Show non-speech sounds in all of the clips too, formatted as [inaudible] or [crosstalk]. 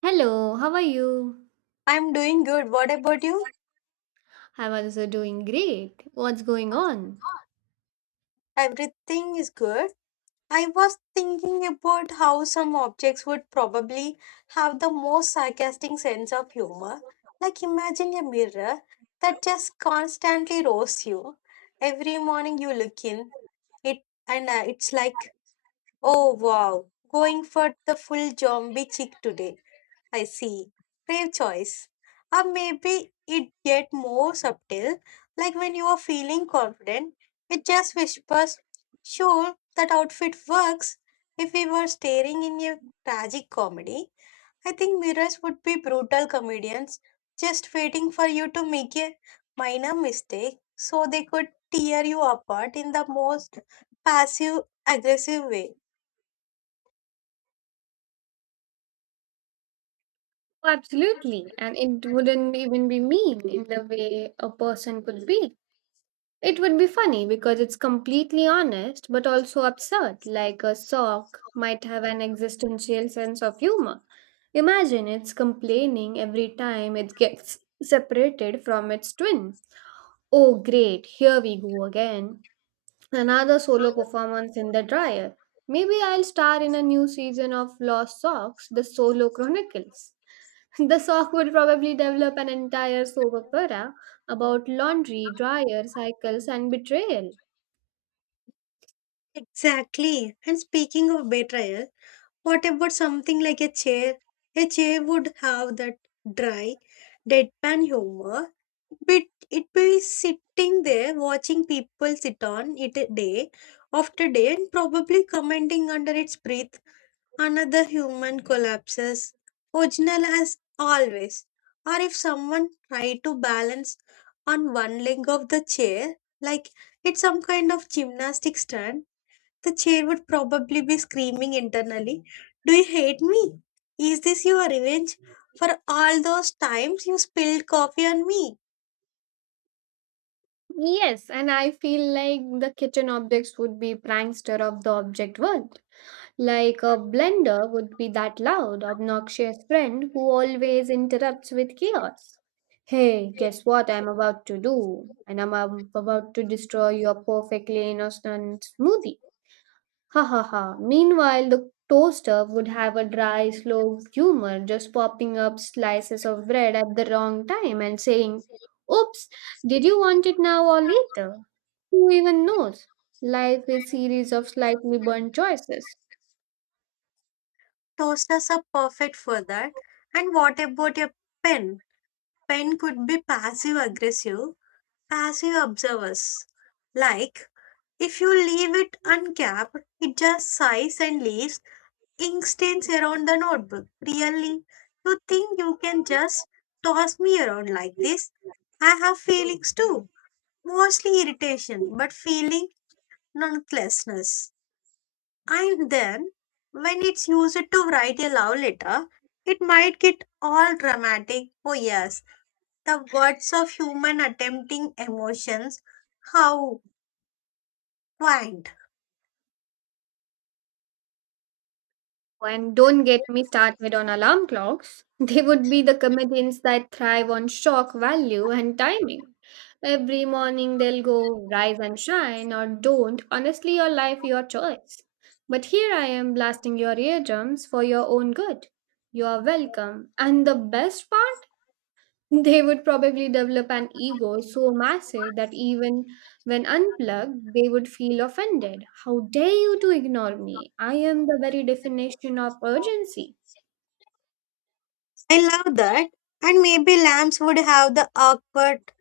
Hello, how are you? I'm doing good. What about you? I'm also doing great. What's going on? Everything is good. I was thinking about how some objects would probably have the most sarcastic sense of humor. Like imagine a mirror that just constantly roasts you. Every morning you look in it and it's like, "Oh wow, going for the full zombie chick today." I see. Brave choice. Or maybe it get more subtle, like when you are feeling confident, it just whispers, sure, that outfit works. If we were staring in a tragic comedy, I think mirrors would be brutal comedians just waiting for you to make a minor mistake so they could tear you apart in the most passive aggressive way. Oh, absolutely. And it wouldn't even be mean in the way a person could be. It would be funny because it's completely honest but also absurd, like a sock might have an existential sense of humor. Imagine it's complaining every time it gets separated from its twin. Oh, great, here we go again. Another solo performance in the dryer. Maybe I'll star in a new season of Lost Socks, The Solo Chronicles. [laughs] The sock will probably develop an entire soap opera about laundry, dryer, cycles, and betrayal. Exactly. And speaking of betrayal, what about something like a chair? A chair would have that dry, deadpan humor. But it be sitting there watching people sit on it day after day and probably commenting under its breath. Another human collapses, original as always. Or if someone tried to balance on one leg of the chair, like it's some kind of gymnastic stand, the chair would probably be screaming internally, do you hate me? Is this your revenge for all those times you spilled coffee on me? Yes, and I feel like the kitchen objects would be prankster of the object world. Like a blender would be that loud, obnoxious friend who always interrupts with chaos. Hey, guess what I'm about to do? And I'm about to destroy your perfectly innocent smoothie. Ha ha ha. Meanwhile, the toaster would have a dry, slow humor, just popping up slices of bread at the wrong time and saying, "Oops, did you want it now or later? Who even knows? Life is series of slightly burnt choices." Toasters are perfect for that. And what about your pen? Pen could be passive aggressive, passive observers. Like, if you leave it uncapped, it just sighs and leaves ink stains around the notebook. Really? You think you can just toss me around like this? I have feelings too, mostly irritation, but feeling nonlessness. And then, when it's used to write a love letter, it might get all dramatic. Oh, yes, the words of human attempting emotions. How quaint. And don't get me started on alarm clocks. [laughs] They would be the comedians that thrive on shock value and timing. Every morning they'll go, "Rise and shine, or don't, honestly, your life, your choice. But here I am blasting your eardrums for your own good. You are welcome." And the best part? They would probably develop an ego so massive that even when unplugged, they would feel offended. "How dare you to ignore me? I am the very definition of urgency." I love that. And maybe lambs would have the awkward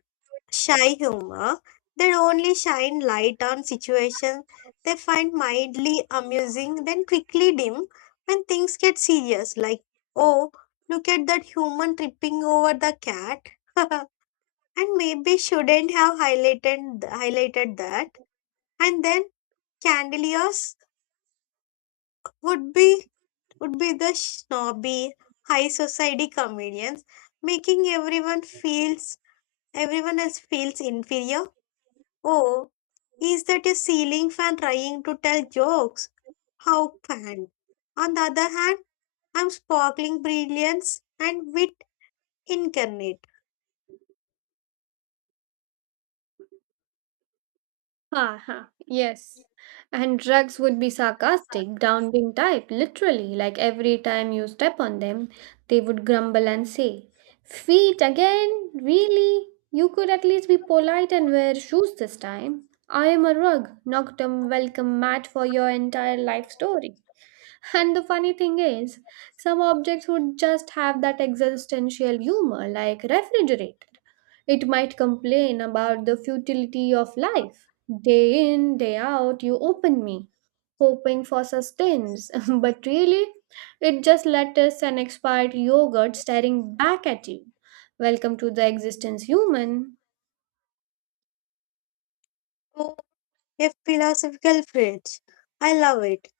shy humor. They only shine light on situations they find mildly amusing, then quickly dim when things get serious. Like, oh, look at that human tripping over the cat. [laughs] And maybe shouldn't have highlighted that. And then Candeliers would be would be the snobby high society comedians, making everyone else feels inferior. Oh, is that a ceiling fan trying to tell jokes? How can? On the other hand, I'm sparkling brilliance and wit incarnate. Ha! Ha, yes. And drugs would be sarcastic, downbeat type, literally, like every time you step on them, they would grumble and say, "Feet again? Really? You could at least be polite and wear shoes this time. I am a rug, noctum welcome mat for your entire life story." And the funny thing is, some objects would just have that existential humor, like refrigerator. It might complain about the futility of life. "Day in, day out, you open me, hoping for sustenance. [laughs] but really, it just lettuce and expired yogurt staring back at you. Welcome to the existence, human." Oh, a philosophical fridge. I love it.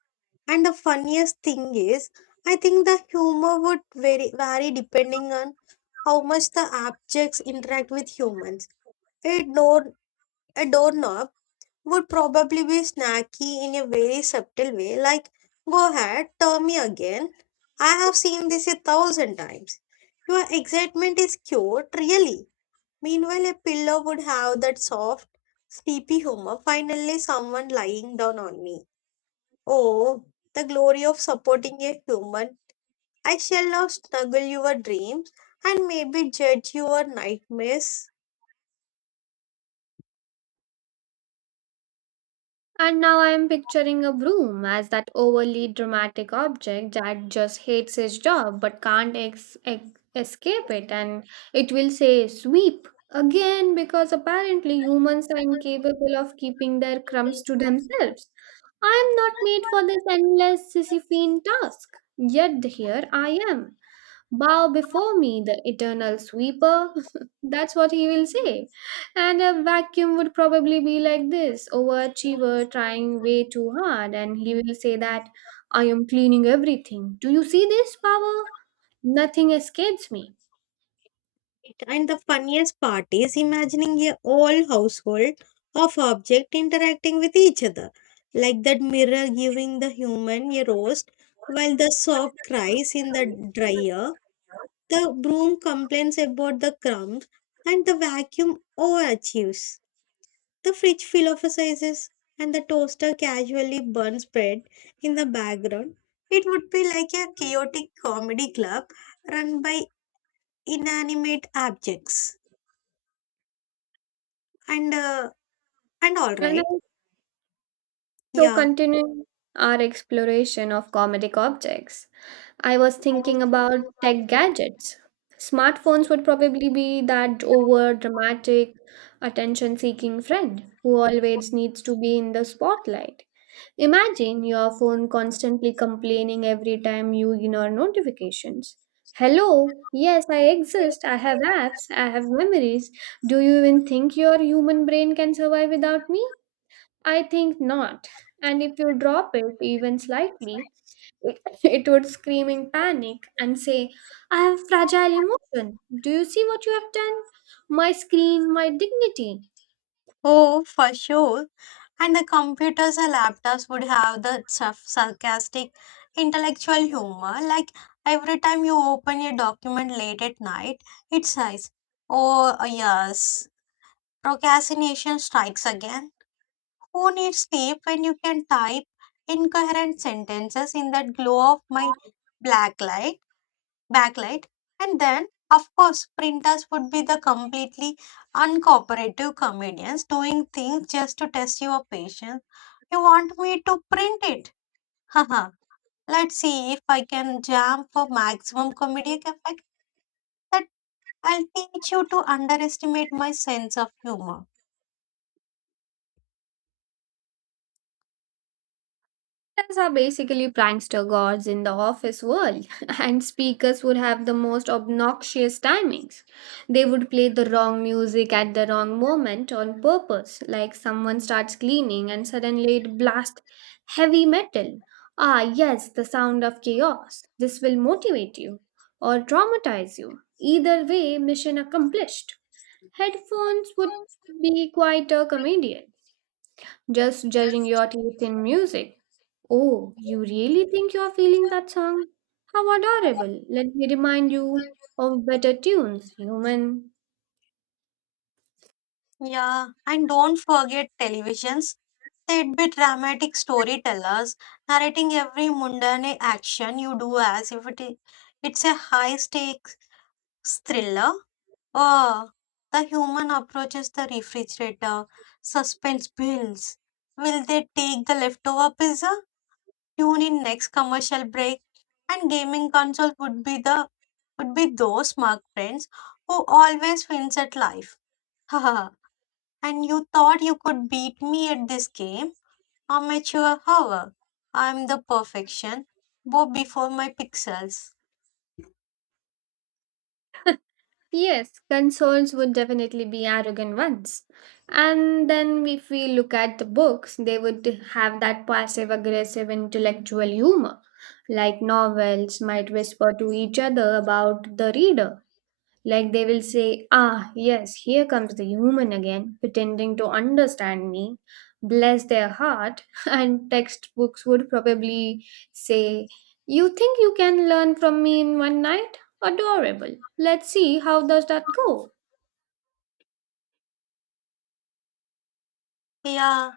And the funniest thing is, I think the humor would vary depending on how much the objects interact with humans. A door, a doorknob would probably be snacky in a very subtle way, like, go ahead, tell me again. I have seen this a thousand times. Your excitement is cute, really. Meanwhile, a pillow would have that soft, sleepy humor. Finally, someone lying down on me. Oh, the glory of supporting a human. I shall now snuggle your dreams and maybe judge your nightmares. And now I'm picturing a broom as that overly dramatic object that just hates his job but can't escape it. And it will say, "Sweep again, because apparently humans are incapable of keeping their crumbs to themselves. I am not made for this endless Sisyphean task. Yet here I am, bow before me, the eternal sweeper." [laughs] That's what he will say. And a vacuum would probably be like this overachiever trying way too hard. And he will say that, "I am cleaning everything. Do you see this power? Nothing escapes me." Right. And the funniest part is imagining a whole household of objects interacting with each other, like that mirror giving the human a roast, while the sock cries in the dryer, the broom complains about the crumbs, and the vacuum overachieves. The fridge philosophizes, and the toaster casually burns bread in the background. It would be like a chaotic comedy club run by inanimate objects. and uh, and all And I right. So, Yeah. continuing our exploration of comedic objects, I was thinking about tech gadgets. Smartphones would probably be that over dramatic, attention seeking friend who always needs to be in the spotlight. Imagine your phone constantly complaining every time you ignore notifications. "Hello, yes, I exist. I have apps, I have memories. Do you even think your human brain can survive without me? I think not." And if you drop it even slightly, it, [laughs] it would scream in panic and say, "I have fragile emotion. Do you see what you have done? My screen, my dignity." Oh, for sure. And the computers and laptops would have the sarcastic intellectual humor. Like every time you open a document late at night, it says, oh, yes, procrastination strikes again. Who needs sleep when you can type incoherent sentences in that glow of my black light? backlight. And then of course printers would be the completely uncooperative comedians doing things just to test your patience. You want me to print it? Haha. Let's see if I can jam for maximum comedic effect. That I'll teach you to underestimate my sense of humor. Actors are basically prankster gods in the office world, [laughs] and speakers would have the most obnoxious timings. They would play the wrong music at the wrong moment on purpose, like someone starts cleaning and suddenly it blasts heavy metal. "Ah, yes, the sound of chaos. This will motivate you or traumatize you. Either way, mission accomplished." Headphones would be quite a comedian. Just judging your taste in music. "Oh, you really think you're feeling that song? How adorable. Let me remind you of better tunes, human." Yeah, and don't forget televisions. They'd be dramatic storytellers, narrating every mundane action you do as if it's a high stakes thriller? Oh, the human approaches the refrigerator. Suspense builds. Will they take the leftover pizza? Tune in next commercial break. And gaming console would be the would be those smart friends who always wins at life. Haha. And you thought you could beat me at this game? Amateur hour. I'm the perfection. Go before my pixels. Yes, consoles would definitely be arrogant ones. And then, if we look at the books, they would have that passive aggressive intellectual humor. Like novels might whisper to each other about the reader. Like they will say, "Ah, yes, here comes the human again, pretending to understand me. Bless their heart." [laughs] And textbooks would probably say, "You think you can learn from me in one night? Adorable. Let's see how does that go." Yeah.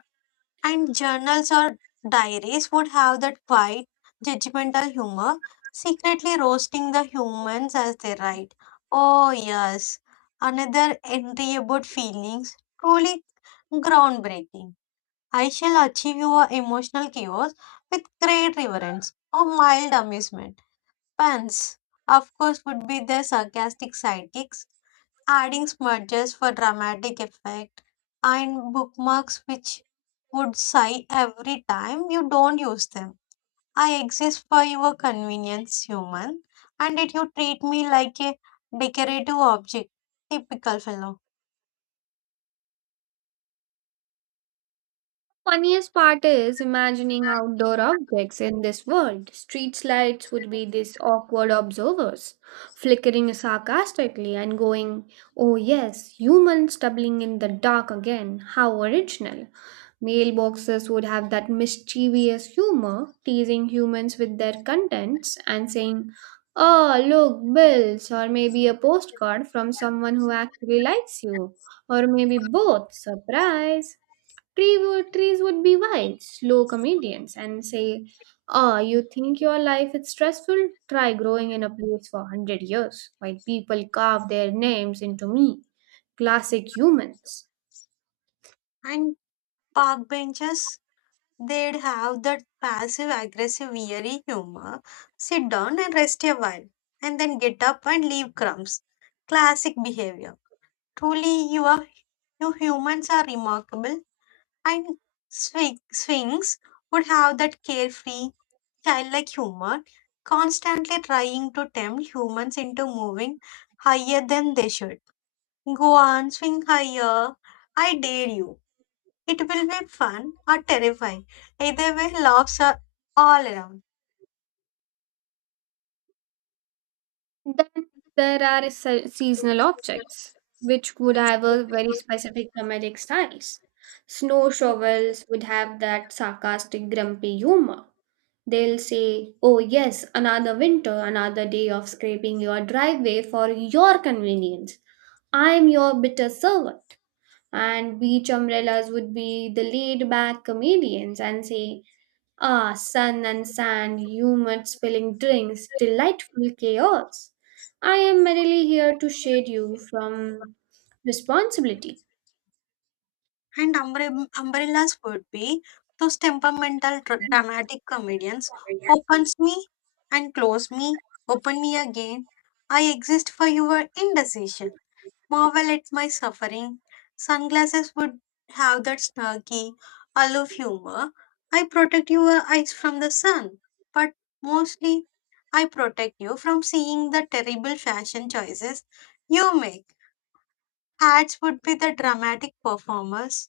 And journals or diaries would have that quiet, judgmental humor, secretly roasting the humans as they write. Oh, yes, another entry about feelings, truly groundbreaking. I shall achieve your emotional chaos with great reverence or mild amusement. Pants, of course, would be the sarcastic sidekicks adding smudges for dramatic effect, and bookmarks which would sigh every time you don't use them. I exist for your convenience, human, and yet you treat me like a decorative object. Typical fellow. Funniest part is imagining outdoor objects in this world. Street lights would be these awkward observers, flickering sarcastically and going, "Oh, yes, humans doubling in the dark again. How original." Mailboxes would have that mischievous humor, teasing humans with their contents and saying, "Oh, look, bills, or maybe a postcard from someone who actually likes you, or maybe both. Surprise!" Trees would be wild, slow comedians and say, "Ah, you think your life is stressful? Try growing in a place for 100 years while people carve their names into me. Classic humans." And park benches, they'd have that passive aggressive eerie humor. Sit down and rest a while, and then get up and leave crumbs. Classic behavior. Truly, you humans are remarkable. I Sphinx would have that carefree, childlike humor, constantly trying to tempt humans into moving higher than they should. Go on, swing higher. I dare you. It will be fun or terrifying. Either way, laughs are all around. Then there are seasonal objects, which would have a very specific comedic styles. Snow shovels would have that sarcastic, grumpy humor. They'll say, "Oh, yes, another winter, another day of scraping your driveway for your convenience. I'm your bitter servant." And beach umbrellas would be the laid back comedians and say, "Ah, sun and sand, humid spilling drinks, delightful chaos. I am merely here to shade you from responsibility." And umbrellas would be those temperamental, dramatic comedians. Opens me and close me, open me again. I exist for your indecision. Marvel at my suffering. Sunglasses would have that snarky, aloof humor. I protect your eyes from the sun, but mostly I protect you from seeing the terrible fashion choices you make. Hats would be the dramatic performers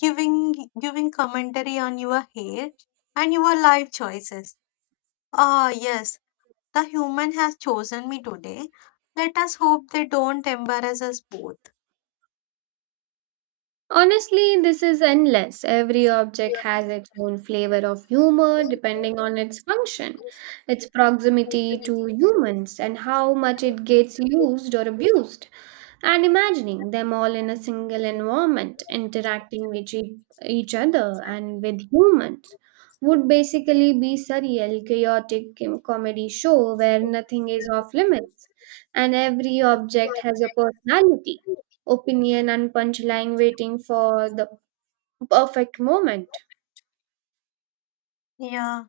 giving commentary on your hair and your life choices. Ah, yes, the human has chosen me today. Let us hope they don't embarrass us both. Honestly, this is endless. Every object has its own flavor of humor depending on its function, its proximity to humans, and how much it gets used or abused. And imagining them all in a single environment, interacting with each other and with humans, would basically be surreal, chaotic comedy show where nothing is off limits and every object has a personality opinion and punchline waiting for the perfect moment. Yeah,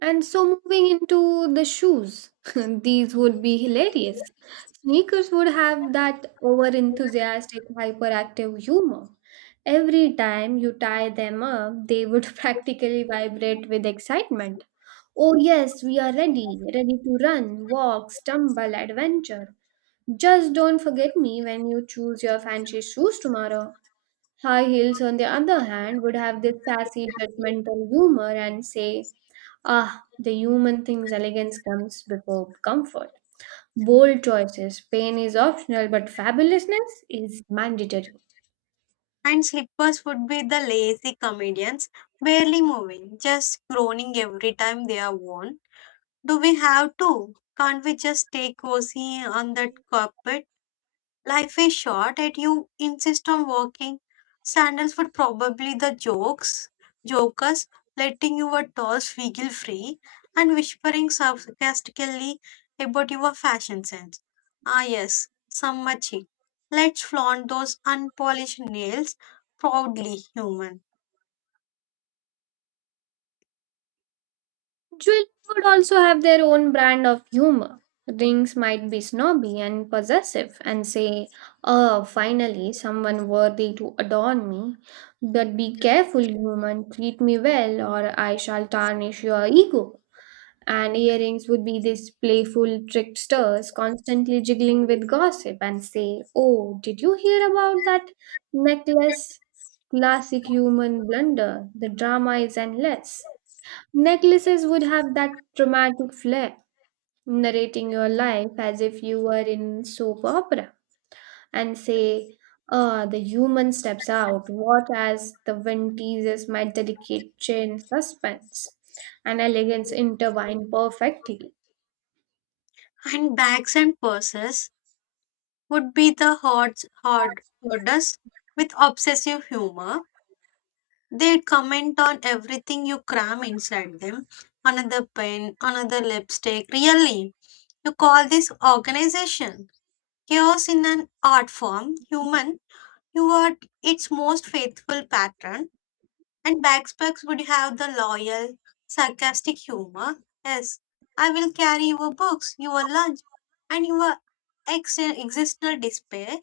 And so moving into the shoes, [laughs] these would be hilarious. Sneakers would have that over enthusiastic, hyperactive humor. Every time you tie them up, they would [laughs] practically vibrate with excitement. "Oh, yes, we are ready, ready to run, walk, stumble, adventure. Just don't forget me when you choose your fancy shoes tomorrow." High heels, on the other hand, would have this sassy, judgmental humor and say, "Ah, the human thing's elegance comes before comfort. Bold choices, pain is optional, but fabulousness is mandatory." and slippers would be the lazy comedians, barely moving, just groaning every time they are worn. Do we have to? Can't we just stay cozy on that carpet? Life is short and you insist on working. Sandals would probably the jokers, letting your dolls wiggle free and whispering sarcastically about your fashion sense. Ah, yes, sammachi. Let's flaunt those unpolished nails proudly human. Jewelry would also have their own brand of humor. Rings might be snobby and possessive and say, "Oh, finally, someone worthy to adorn me. But be careful, human, treat me well, or I shall tarnish your ego." And earrings would be these playful tricksters constantly jiggling with gossip and say, "Oh, did you hear about that necklace? Classic human blunder. The drama is endless." Necklaces would have that dramatic flair, narrating your life as if you were in soap opera and say, "Ah, the human steps out. What as the wind teases my delicate chain suspense and elegance intertwine perfectly." And bags and purses would be the hardest with obsessive humor. They comment on everything you cram inside them. Another pen, another lipstick. Really, you call this organization chaos in an art form, human. You are its most faithful patron, and backpacks would have the loyal, sarcastic humor. Yes, I will carry your books, your lunch, and your existential despair.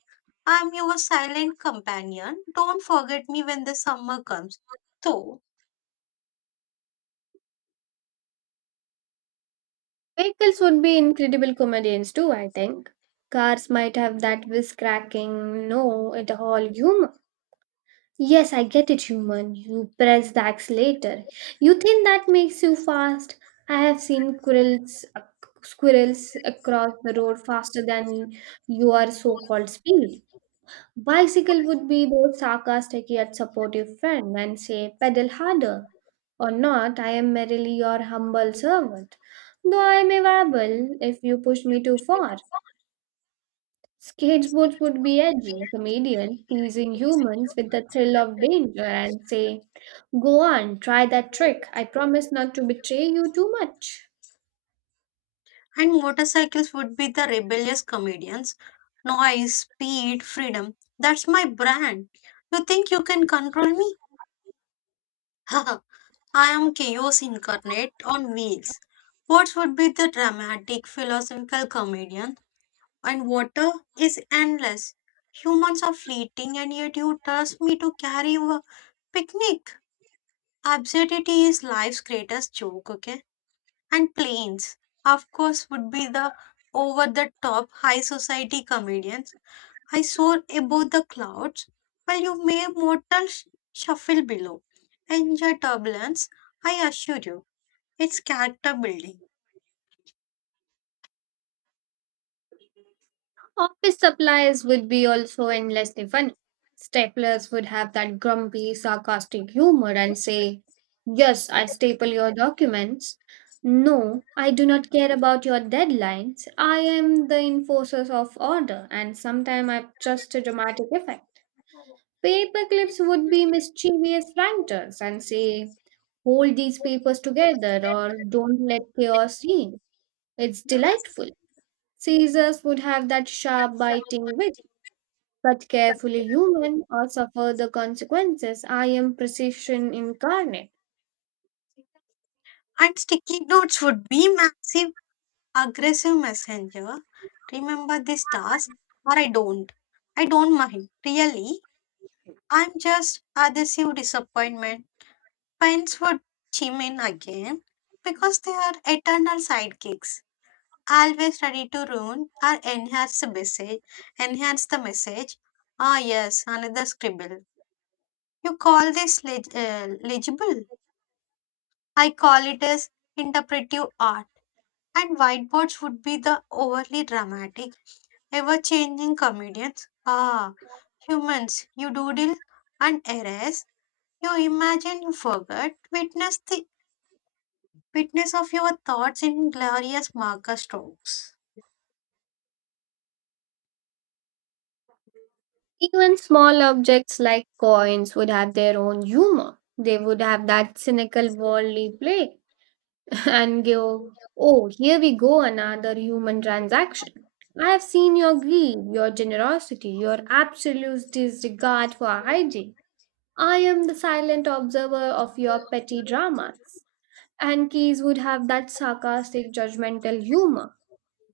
I am your silent companion. Don't forget me when the summer comes. So, Vehicles would be incredible comedians too, I think. Cars might have that whiz cracking, no, it all humor. "Yes, I get it, human. You press the accelerator. You think that makes you fast? I have seen squirrels, across the road faster than your so called speed." Bicycle would be those sarcastic yet supportive friend and say, "Pedal harder. Or not, I am merely your humble servant, though I may wabble if you push me too far." Skateboards would be edgy, comedians teasing humans with the thrill of danger and say, "Go on, try that trick. I promise not to betray you too much." and motorcycles would be the rebellious comedians. Noise, speed, freedom. That's my brand. You think you can control me? [laughs] I am chaos incarnate on wheels. What would be the dramatic philosophical comedian? And water is endless. Humans are fleeting, and yet you trust me to carry you a picnic. Absurdity is life's greatest joke, okay? And planes, of course, would be the over the top high society comedians. I soar above the clouds, while you mere mortals shuffle below. Enjoy turbulence, I assure you, it's character building. Office supplies would be also endlessly funny. Staplers would have that grumpy, sarcastic humor and say, "Yes, I staple your documents. No, I do not care about your deadlines. I am the enforcer of order, and sometimes I'm just a dramatic effect." Paperclips would be mischievous ranters and say, "Hold these papers together or don't let chaos in. It's delightful." Caesars would have that sharp biting wit but carefully human or suffer the consequences. "I am precision incarnate." And sticky notes would be massive, aggressive messenger. Remember this task, or I don't. I don't mind. Really, I'm just adhesive disappointment. Friends would chime in again because they are eternal sidekicks, always ready to ruin or enhance the message. Enhance the message. Ah, yes, another scribble. You call this legible? I call it as interpretive art. And whiteboards would be the overly dramatic, ever-changing comedians. Ah, humans, you doodle and erase. You imagine you forget. Witness of your thoughts in glorious marker strokes. Even small objects like coins would have their own humor. They would have that cynical worldly play [laughs] and go, "Oh, here we go, another human transaction. I have seen your greed, your generosity, your absolute disregard for hygiene. I am the silent observer of your petty dramas." And keys would have that sarcastic, judgmental humor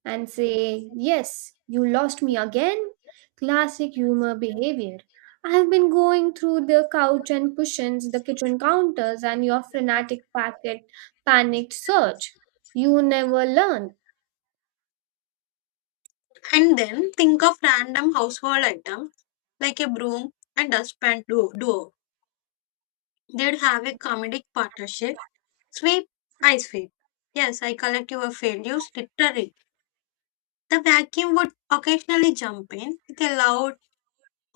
and say, "Yes, you lost me again? Classic humor behavior. I have been going through the couch and cushions, the kitchen counters, and your frenetic packet panicked search. You never learn." And then think of random household item like a broom and dustpan duo. They'd have a comedic partnership. Sweep, I sweep. Yes, I collect your failures literally. The vacuum would occasionally jump in with a loud,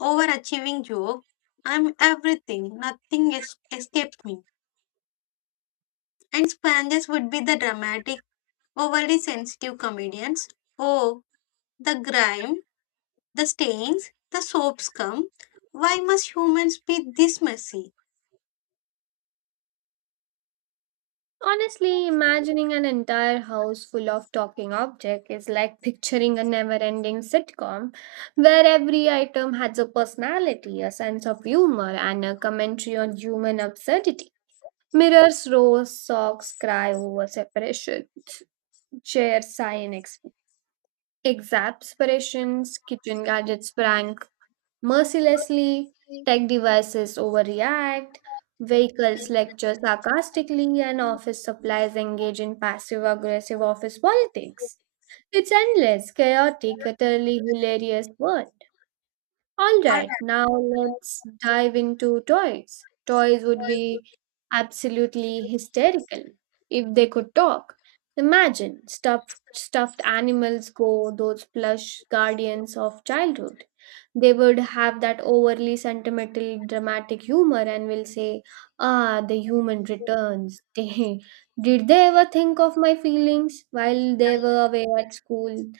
overachieving joke. I'm everything, nothing escapes me. And sponges would be the dramatic, overly sensitive comedians. Oh, the grime, the stains, the soaps come. Why must humans be this messy? Honestly, imagining an entire house full of talking objects is like picturing a never ending sitcom where every item has a personality, a sense of humor, and a commentary on human absurdity. Mirrors roar, socks cry over separation, chairs sigh in exasperations, kitchen gadgets prank mercilessly, tech devices overreact, vehicles lecture sarcastically, and office supplies engage in passive aggressive office politics. It's endless, chaotic, utterly hilarious world. All All right, right. now let's dive into toys. Toys would be absolutely hysterical if they could talk. Imagine stuffed animals go those plush guardians of childhood. They would have that overly sentimental dramatic humor and will say, "Ah, the human returns. [laughs] Did they ever think of my feelings while they were away at school?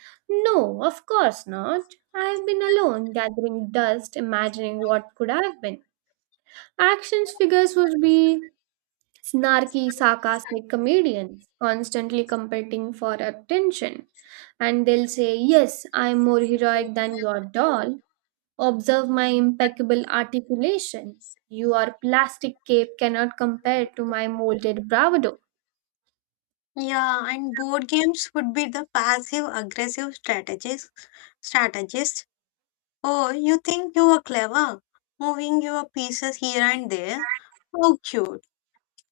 No, of course not. I have been alone gathering dust imagining what could have been." Actions figures would be snarky sarcastic comedians constantly competing for attention, and they'll say, "Yes, I'm more heroic than your doll. Observe my impeccable articulation. Your plastic cape cannot compare to my molded bravado." Yeah, and board games would be the passive aggressive strategies. strategist. Oh, you think you are clever, moving your pieces here and there. How cute.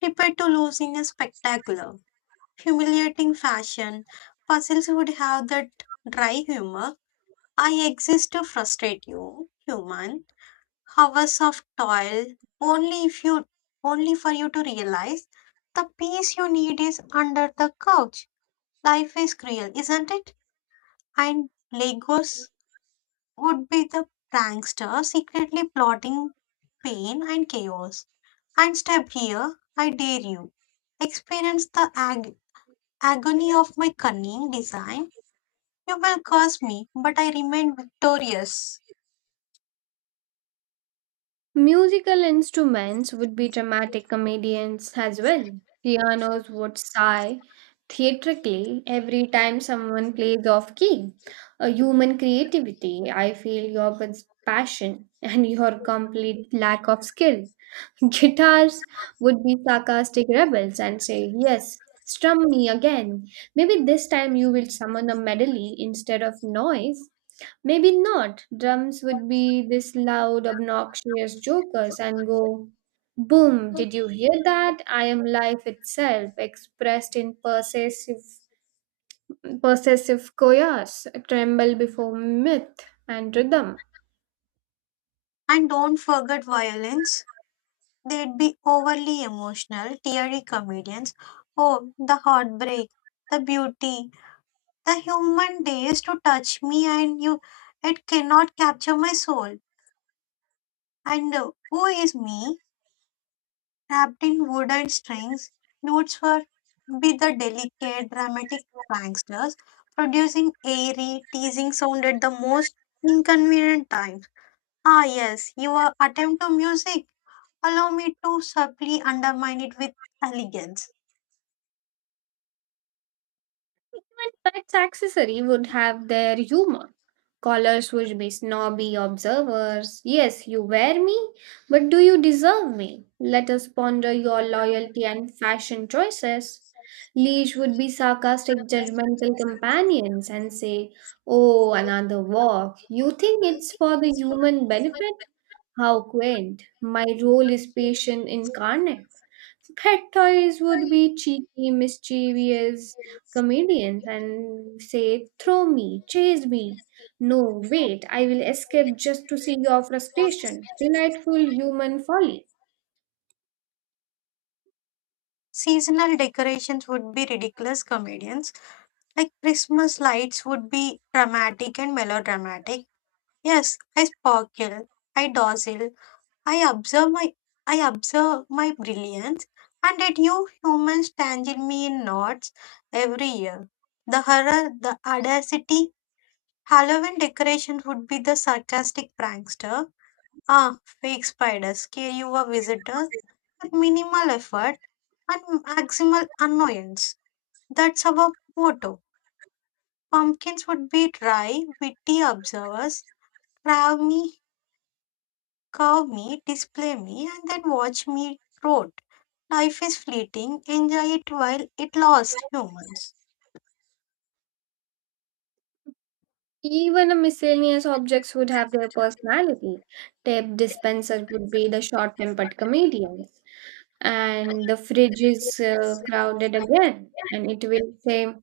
Prepare to lose in a spectacular, humiliating fashion. Puzzles would have that dry humor. I exist to frustrate you, human. Hours of toil, only if you only for you to realize the peace you need is under the couch. Life is cruel, isn't it? And legos would be the prankster secretly plotting pain and chaos. And step here, I dare you. Experience the agony of my cunning design. You will curse me, but I remain victorious. Musical instruments would be dramatic comedians as well. Pianos would sigh theatrically every time someone plays off key. "A human creativity, I feel your passion [laughs] and your complete lack of skill." [laughs] Guitars would be sarcastic rebels and say, "Yes, strum me again. Maybe this time you will summon a melody instead of noise. Maybe not." Drums would be this loud, obnoxious jokers and go, "Boom, did you hear that? I am life itself, expressed in possessive, koyas, tremble before myth and rhythm." And don't forget violence. They'd be overly emotional, teary comedians. Oh, the heartbreak, the beauty, the human days to touch me, and you, it cannot capture my soul. And Who is me, wrapped in wood and strings? Notes were be the delicate, dramatic pranksters, producing airy, teasing sound at the most inconvenient times. Ah, yes, your attempt to music. Allow me to subtly undermine it with elegance. Even pet's accessory would have their humor. Callers would be snobby observers. "Yes, you wear me, but do you deserve me? Let us ponder your loyalty and fashion choices." Leash would be sarcastic, judgmental companions and say, "Oh, another walk. You think it's for the human benefit? How quaint. My role is patient incarnate." Pet toys would be cheeky, mischievous, comedians and say, "Throw me, chase me. No, wait, I will escape just to see your frustration. Delightful human folly." Seasonal decorations would be ridiculous comedians. Like Christmas lights would be dramatic and melodramatic. Yes, I sparkle, I dazzle, I observe my I observe my brilliance, and yet you humans tangle me in knots every year. The horror, the audacity. Halloween decorations would be the sarcastic prankster. Ah, fake spiders scare you a visitor with minimal effort and maximal annoyance. That's our motto. Pumpkins would be dry, witty observers. Crab me, curve me, display me, and then watch me rot. Life is fleeting. Enjoy it while it lasts humans. Even a miscellaneous objects would have their personality. Tape dispenser would be the short-tempered comedians, and the fridge is crowded again, and it will say,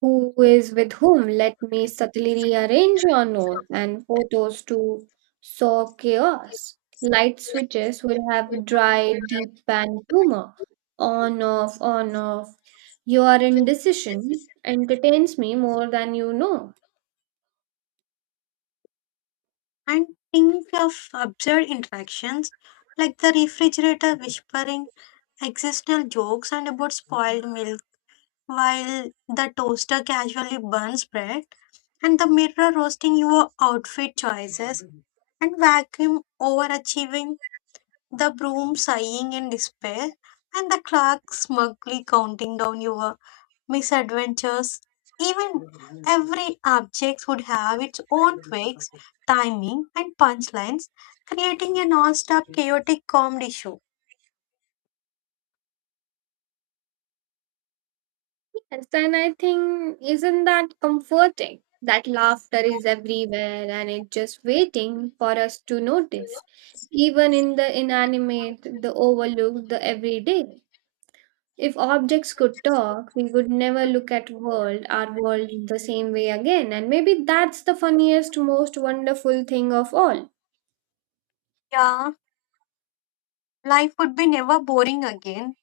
"Who is with whom? Let me subtly rearrange your notes and photos to sow chaos." Light switches will have dry, deep pan humor. "On, off, on, off. Your indecision entertains me more than you know." And think of absurd interactions like the refrigerator whispering existential jokes and about spoiled milk, while the toaster casually burns bread, and the mirror roasting your outfit choices, and vacuum overachieving, the broom sighing in despair, and the clerk smugly counting down your misadventures. Even every object would have its own tweaks, timing, and punchlines, creating a non-stop chaotic comedy show. Yes, and I think, isn't that comforting? That laughter is everywhere and it's just waiting for us to notice. Even in the inanimate, the overlooked, the everyday. If objects could talk, we would never look at world, our world the same way again, and maybe that's the funniest, most wonderful thing of all. Yeah, life would be never boring again.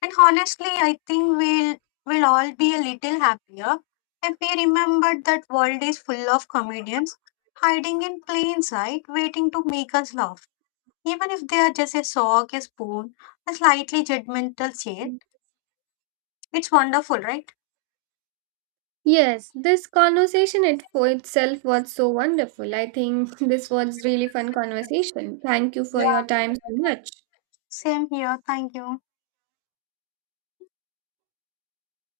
And honestly, I think we'll all be a little happier if we remembered that world is full of comedians hiding in plain sight, waiting to make us laugh. Even if they are just a sock, a spoon, a slightly judgmental chair, it's wonderful, right? Yes, this conversation it for itself was so wonderful. I think [laughs] this was really fun conversation. Thank you Yeah. for your time so much. Same here. Thank you.